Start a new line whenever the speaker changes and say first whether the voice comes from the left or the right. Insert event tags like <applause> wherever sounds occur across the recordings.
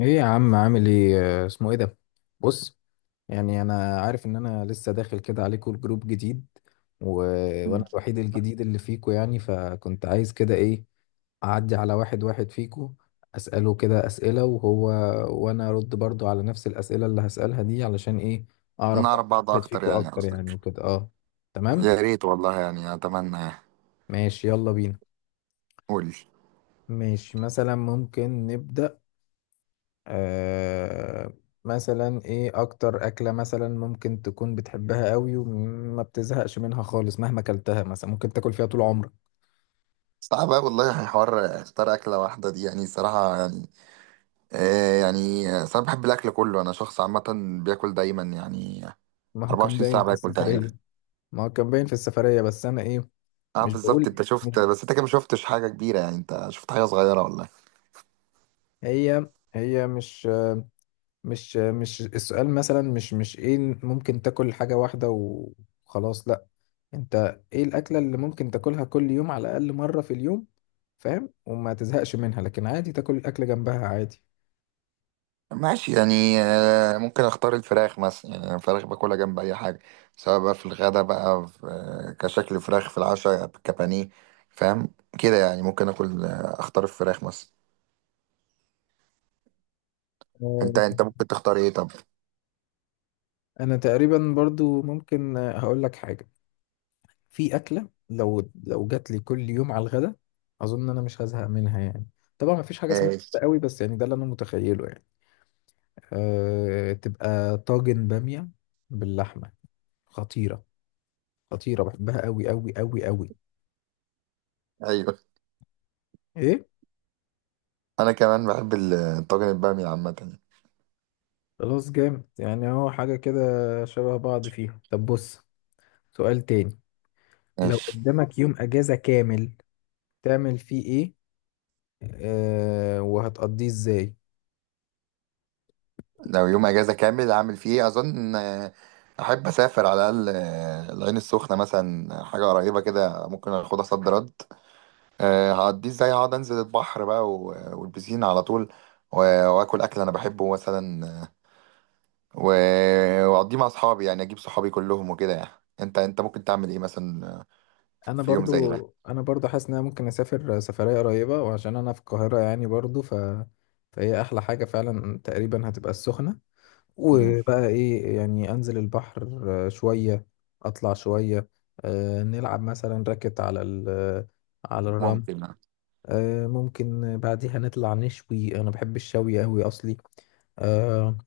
left: ايه يا عم، عامل ايه؟ اسمه ايه ده؟ بص، يعني انا عارف ان انا لسه داخل كده عليكم، الجروب جديد. و... وانا
right: مم.
left: الوحيد الجديد اللي فيكو، يعني فكنت عايز كده ايه، اعدي على واحد واحد فيكو، اساله كده اسئله، وهو وانا ارد برضو على نفس الاسئله اللي هسالها دي، علشان ايه؟ اعرف
right: نعرف بعض
left: واحد
right: اكتر
left: فيكو
right: يعني
left: اكتر يعني،
right: قصدك.
left: وكده. اه، تمام.
right: يا ريت والله يعني اتمنى يعني.
left: ماشي، يلا بينا.
right: قول.
left: ماشي، مثلا ممكن نبدا. آه مثلا ايه اكتر اكلة مثلا ممكن تكون بتحبها قوي وما بتزهقش منها خالص مهما اكلتها، مثلا ممكن تاكل فيها طول عمرك؟
right: صعب أوي والله، حوار اختار اكله واحده دي يعني صراحه يعني. آه يعني أصل انا بحب الاكل كله، انا شخص عامه بياكل دايما يعني.
left: ما هو كان
right: 24
left: باين
right: ساعه
left: في
right: باكل تقريبا.
left: السفرية. ما هو كان باين في السفرية بس انا ايه،
right: اه
left: مش
right: بالظبط
left: بقول،
right: انت
left: مش
right: شفت، بس انت كده ما شفتش حاجه كبيره يعني، انت شفت حاجه صغيره والله.
left: هي هي، مش السؤال، مثلا مش ايه، ممكن تاكل حاجة واحدة وخلاص، لا. انت ايه الاكلة اللي ممكن تاكلها كل يوم على الاقل مرة في اليوم، فاهم، وما تزهقش منها، لكن عادي تاكل الاكل جنبها؟
right: ماشي يعني، ممكن اختار الفراخ مثلا يعني. أنا الفراخ باكلها جنب اي حاجه، سواء بقى في الغدا بقى في كشكل فراخ، في العشاء كبانيه. فاهم كده يعني، ممكن اكل، اختار الفراخ مثلا. انت
left: عادي.
right: انت ممكن تختار ايه طب؟
left: انا تقريبا برضو ممكن، هقول لك حاجه، في اكله لو جات لي كل يوم على الغدا، اظن انا مش هزهق منها يعني. طبعا ما فيش حاجه اسمها كده
right: ماشي.
left: قوي، بس يعني ده اللي انا متخيله يعني. أه، تبقى طاجن باميه باللحمه. خطيره. خطيره، بحبها قوي قوي قوي قوي.
right: ايوه
left: ايه.
right: انا كمان بحب طاجن الباميه عامه.
left: خلاص، جامد، يعني هو حاجه كده شبه بعض فيها. طب بص، سؤال تاني. لو
right: ماشي.
left: قدامك يوم اجازه كامل، تعمل فيه ايه؟ أه، وهتقضيه ازاي؟
right: لو يوم اجازه كامل اعمل فيه إيه؟ اظن احب اسافر على الاقل، العين السخنه مثلا، حاجه قريبه كده ممكن اخدها صد رد. هعديه ازاي؟ اقعد انزل البحر بقى والبسين على طول، واكل اكل انا بحبه مثلا، و- واقضيه مع اصحابي يعني، اجيب صحابي كلهم وكده يعني. انت انت ممكن تعمل ايه مثلا
left: انا
right: في يوم زي
left: برضو
right: ده؟
left: انا برضو حاسس ان انا ممكن اسافر سفريه قريبه، وعشان انا في القاهره يعني برضو، فهي احلى حاجه فعلا، تقريبا هتبقى السخنه.
right: مم،
left: وبقى ايه، يعني انزل البحر شويه، اطلع شويه، نلعب مثلا راكت على على الرمل.
right: ممكن اه.
left: ممكن بعديها نطلع نشوي، انا بحب الشوي قوي اصلي. آه،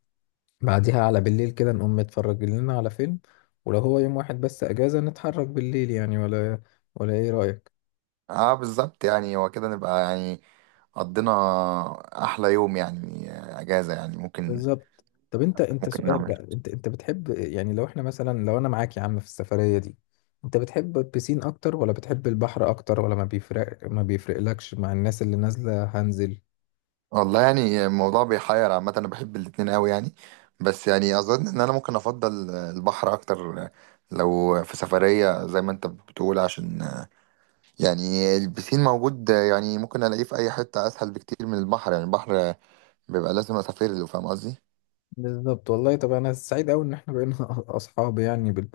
left: بعديها على بالليل كده نقوم نتفرج لنا على فيلم، ولو هو يوم واحد بس اجازه نتحرك بالليل يعني. ولا ايه رايك؟
right: بالظبط يعني هو كده نبقى يعني قضينا احلى يوم يعني، اجازة يعني ممكن.
left: بالظبط. طب انت انت
right: ممكن
left: سؤال
right: نعمل.
left: بقى، انت انت بتحب، يعني لو احنا مثلا، لو انا معاك يا عم في السفرية دي، انت بتحب البسين اكتر ولا بتحب البحر اكتر، ولا ما بيفرق، ما بيفرقلكش مع الناس اللي نازلة هنزل؟
right: والله يعني الموضوع بيحير عامة، أنا بحب الاتنين أوي يعني، بس يعني أظن إن أنا ممكن أفضل البحر أكتر لو في سفرية زي ما أنت بتقول. عشان يعني البسين موجود يعني ممكن ألاقيه في أي حتة أسهل بكتير من البحر، يعني البحر بيبقى لازم أسافر له، فاهم قصدي؟
left: بالظبط والله. طب انا سعيد قوي ان احنا بقينا <laughs> اصحاب، يعني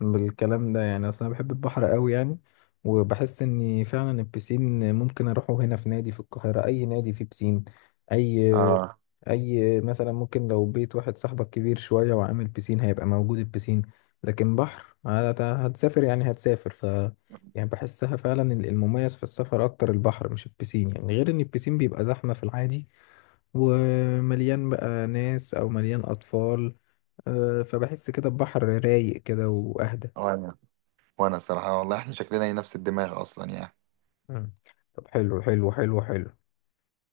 left: بالكلام ده، يعني اصل انا بحب البحر قوي يعني. وبحس ان فعلا البسين ممكن اروحه هنا في نادي في القاهرة، اي نادي فيه بسين، اي،
right: آه.
left: مثلا ممكن لو بيت واحد صاحبك كبير شوية وعامل بيسين، هيبقى موجود البيسين. لكن بحر هتسافر، يعني هتسافر، يعني بحسها فعلا المميز في السفر اكتر البحر مش البيسين، يعني غير ان البيسين بيبقى زحمة في العادي، ومليان بقى ناس او مليان اطفال. فبحس كده البحر رايق كده واهدى.
right: وأنا وأنا الصراحة والله إحنا شكلنا هي نفس الدماغ أصلا يعني.
left: مم. طب حلو حلو حلو حلو.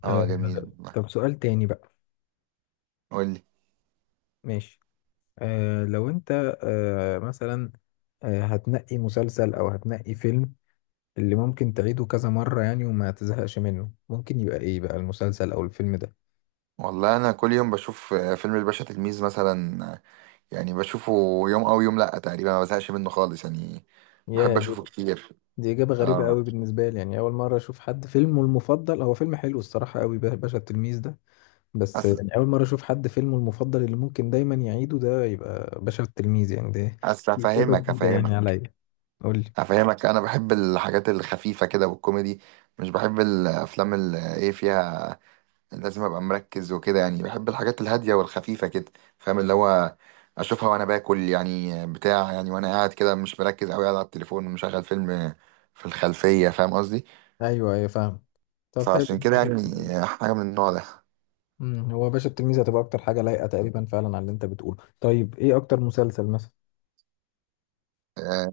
left: آه،
right: آه جميل والله.
left: طب سؤال تاني بقى.
right: قول لي.
left: ماشي. لو انت، آه مثلا آه هتنقي مسلسل او هتنقي فيلم اللي ممكن تعيده كذا مرة يعني وما تزهقش منه، ممكن يبقى ايه بقى المسلسل او الفيلم ده؟
right: والله أنا كل يوم بشوف فيلم الباشا تلميذ مثلا، يعني بشوفه يوم او يوم لا تقريبا، ما بزهقش منه خالص يعني، بحب
left: يا دي،
right: اشوفه كتير.
left: دي اجابة غريبة
right: اه.
left: قوي بالنسبة لي، يعني اول مرة اشوف حد فيلمه المفضل هو فيلم، حلو الصراحة قوي، باشا التلميذ ده. بس
right: اصل
left: يعني اول مرة اشوف حد فيلمه المفضل اللي ممكن دايما يعيده ده يبقى باشا التلميذ يعني ده.
right: اصل
left: دي اجابة
right: افهمك
left: جديدة يعني
right: افهمك
left: عليا. قول لي.
right: افهمك انا بحب الحاجات الخفيفه كده والكوميدي، مش بحب الافلام اللي ايه فيها لازم ابقى مركز وكده يعني. بحب الحاجات الهاديه والخفيفه كده، فاهم اللي هو اشوفها وانا باكل يعني بتاع يعني، وانا قاعد كده مش مركز قوي، قاعد على التليفون مشغل فيلم في الخلفيه، فاهم قصدي؟
left: ايوه ايوه، فاهم. طب حلو.
right: فعشان كده يعني حاجه من النوع ده.
left: هو باشا التلميذ هتبقى اكتر حاجه لايقه تقريبا فعلا على اللي انت بتقوله. طيب ايه اكتر مسلسل مثلا؟
right: آه،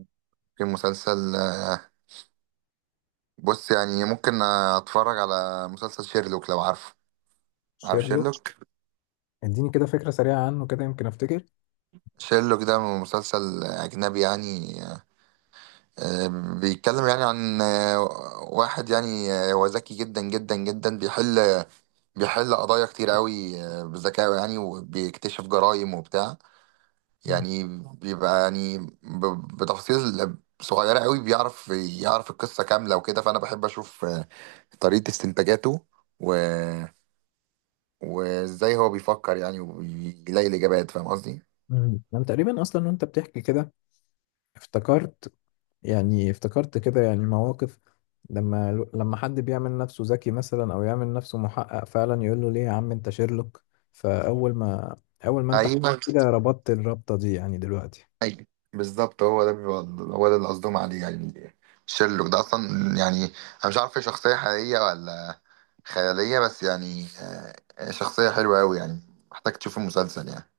right: في مسلسل، بص يعني ممكن اتفرج على مسلسل شيرلوك، لو عارفه. عارف
left: شيرلوك.
right: شيرلوك.
left: اديني كده فكره سريعه عنه، كده يمكن افتكر.
right: شيرلوك ده مسلسل اجنبي يعني، بيتكلم يعني عن واحد يعني، هو ذكي جدا جدا جدا، بيحل قضايا كتير قوي، بذكائه يعني، وبيكتشف جرائم وبتاع يعني. بيبقى يعني بتفاصيل صغيرة قوي بيعرف يعرف القصة كاملة وكده. فأنا بحب أشوف طريقة استنتاجاته، و وازاي هو بيفكر يعني وبيلاقي الاجابات، فاهم قصدي؟
left: انا تقريبا اصلا وانت بتحكي كده، افتكرت، يعني افتكرت كده يعني مواقف، لما حد بيعمل نفسه ذكي مثلا، او يعمل نفسه محقق، فعلا يقول له ليه يا عم انت شيرلوك. فاول ما اول ما انت
right: ايوه
left: حكيت كده ربطت الربطه دي يعني دلوقتي.
right: ايوه، بالظبط هو ده بيبقى هو ده اللي قصدهم عليه يعني. شيرلوك ده اصلا يعني انا مش عارف هي شخصيه حقيقيه ولا خياليه، بس يعني شخصيه حلوه قوي يعني، محتاج تشوف المسلسل يعني.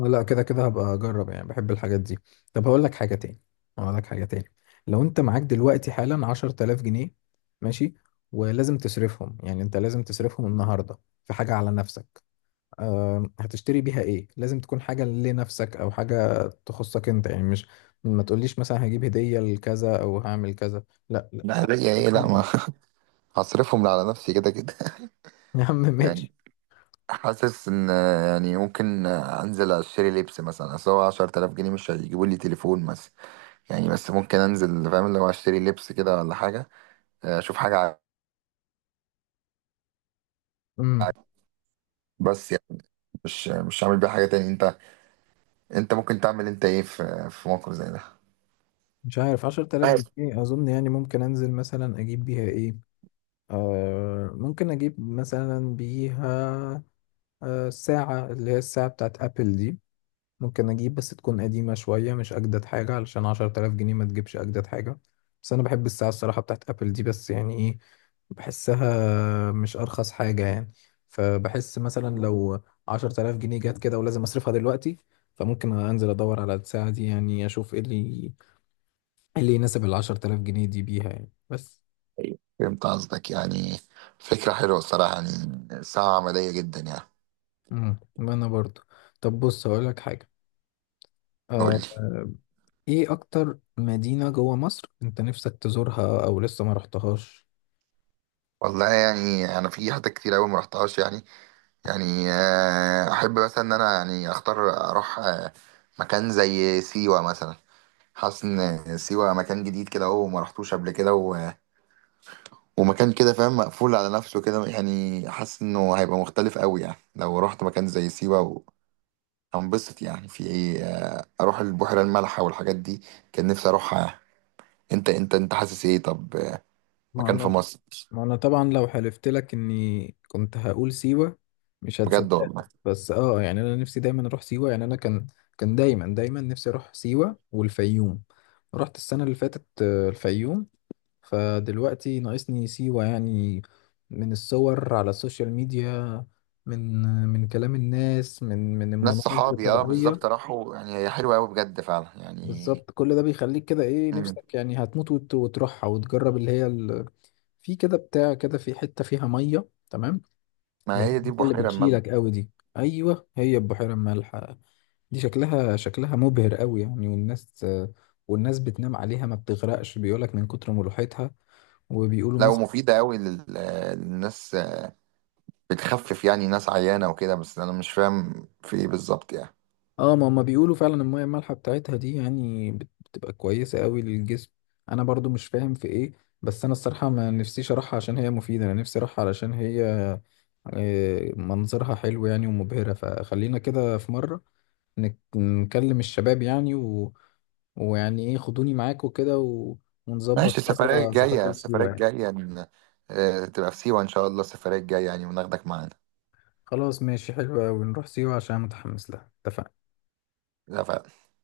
left: لا كده كده هبقى اجرب، يعني بحب الحاجات دي. طب هقول لك حاجه تاني، هقول لك حاجه تاني لو انت معاك دلوقتي حالا 10,000 جنيه، ماشي، ولازم تصرفهم، يعني انت لازم تصرفهم النهارده في حاجه على نفسك. أه، هتشتري بيها ايه؟ لازم تكون حاجه لنفسك او حاجه تخصك انت يعني، مش ما تقوليش مثلا هجيب هديه لكذا، او هعمل كذا، لا لا.
right: لا ليا ايه لا ما. <laughs> هصرفهم على نفسي كده كده.
left: يا عم
right: <laughs> يعني
left: ماشي.
right: حاسس ان يعني ممكن انزل اشتري لبس مثلا، اصل هو 10000 جنيه مش هيجيبوا لي تليفون مثلا يعني، بس ممكن انزل فاهم، لو اشتري لبس كده ولا حاجه، اشوف حاجه
left: امم
right: بس يعني مش هعمل بيها حاجه تاني. انت انت ممكن تعمل انت ايه في موقف زي ده؟
left: مش عارف، 10000
right: عارف.
left: جنيه اظن يعني ممكن انزل مثلا اجيب بيها ايه، آه ممكن أجيب مثلا بيها، آه، ساعة، اللي هي الساعة بتاعت أبل دي. ممكن أجيب بس تكون قديمة شوية، مش أجدد حاجة، علشان 10,000 جنيه ما تجيبش أجدد حاجة. بس أنا بحب الساعة الصراحة بتاعت أبل دي، بس يعني إيه، بحسها مش أرخص حاجة يعني. فبحس مثلا لو 10,000 جنيه جت كده، ولازم أصرفها دلوقتي، فممكن أنزل أدور على الساعة دي، يعني أشوف إيه اللي يناسب الـ10,000 جنيه دي بيها يعني، بس.
right: فهمت قصدك يعني. فكره حلوه الصراحه يعني، ساعه عمليه جدا يعني.
left: مم. أنا برضو. طب بص، هقولك حاجة.
right: قول
left: آه،
right: لي.
left: ايه اكتر مدينة جوه مصر انت نفسك تزورها او لسه ما رحتهاش؟
right: والله يعني انا في حتت كتير قوي ما رحتهاش يعني. يعني احب مثلا ان انا يعني اختار اروح مكان زي سيوه مثلا. حاسس ان سيوه مكان جديد كده اهو، ما رحتوش قبل كده، ومكان كده فاهم مقفول على نفسه كده يعني، حاسس انه هيبقى مختلف قوي يعني لو رحت مكان زي سيوة هنبسط يعني في ايه، اروح البحيرة المالحة والحاجات دي. كان نفسي اروحها يعني. انت انت انت حاسس ايه طب،
left: ما
right: مكان في
left: انا
right: مصر؟
left: ما انا طبعا لو حلفت لك اني كنت هقول سيوة مش
right: بجد
left: هتصدق.
right: والله.
left: بس اه يعني انا نفسي دايما اروح سيوة، يعني انا كان دايما دايما نفسي اروح سيوة والفيوم. رحت السنة اللي فاتت الفيوم، فدلوقتي ناقصني سيوة يعني. من الصور على السوشيال ميديا، من من كلام الناس، من
right: ناس
left: المناظر
right: صحابي اه
left: الطبيعية.
right: بالظبط راحوا، يعني هي حلوة قوي بجد فعلا يعني.
left: بالظبط، كل ده بيخليك كده ايه،
right: مم.
left: نفسك يعني هتموت وتروحها وتجرب اللي هي في كده بتاع كده، في حتة فيها مية، تمام، اللي
right: ما
left: هي
right: هي دي
left: المية اللي
right: البحيرة المالحة.
left: بتشيلك قوي دي. ايوه، هي البحيرة المالحة. دي شكلها شكلها مبهر قوي يعني، والناس، والناس بتنام عليها ما بتغرقش، بيقولك من كتر ملوحتها، وبيقولوا.
right: لا ومفيدة قوي للناس، بتخفف يعني ناس عيانة وكده، بس انا مش فاهم في ايه بالظبط يعني.
left: اه، ما هما بيقولوا فعلا المية المالحة بتاعتها دي يعني بتبقى كويسة قوي للجسم. انا برضو مش فاهم في ايه، بس انا الصراحة ما نفسيش اروحها عشان هي مفيدة، انا نفسي اروحها علشان هي منظرها حلو يعني ومبهرة. فخلينا كده في مرة نكلم الشباب يعني، ويعني ايه، خدوني معاكوا كده،
right: ماشي،
left: ونظبط
right: السفرية
left: مرة
right: الجاية
left: سفرية
right: السفرية
left: لسيوة يعني.
right: الجاية تبقى في سيوة إن شاء الله السفرية الجاية يعني، وناخدك معانا.
left: خلاص ماشي، حلو قوي، نروح سيوة عشان متحمس لها، اتفقنا.
right: لا،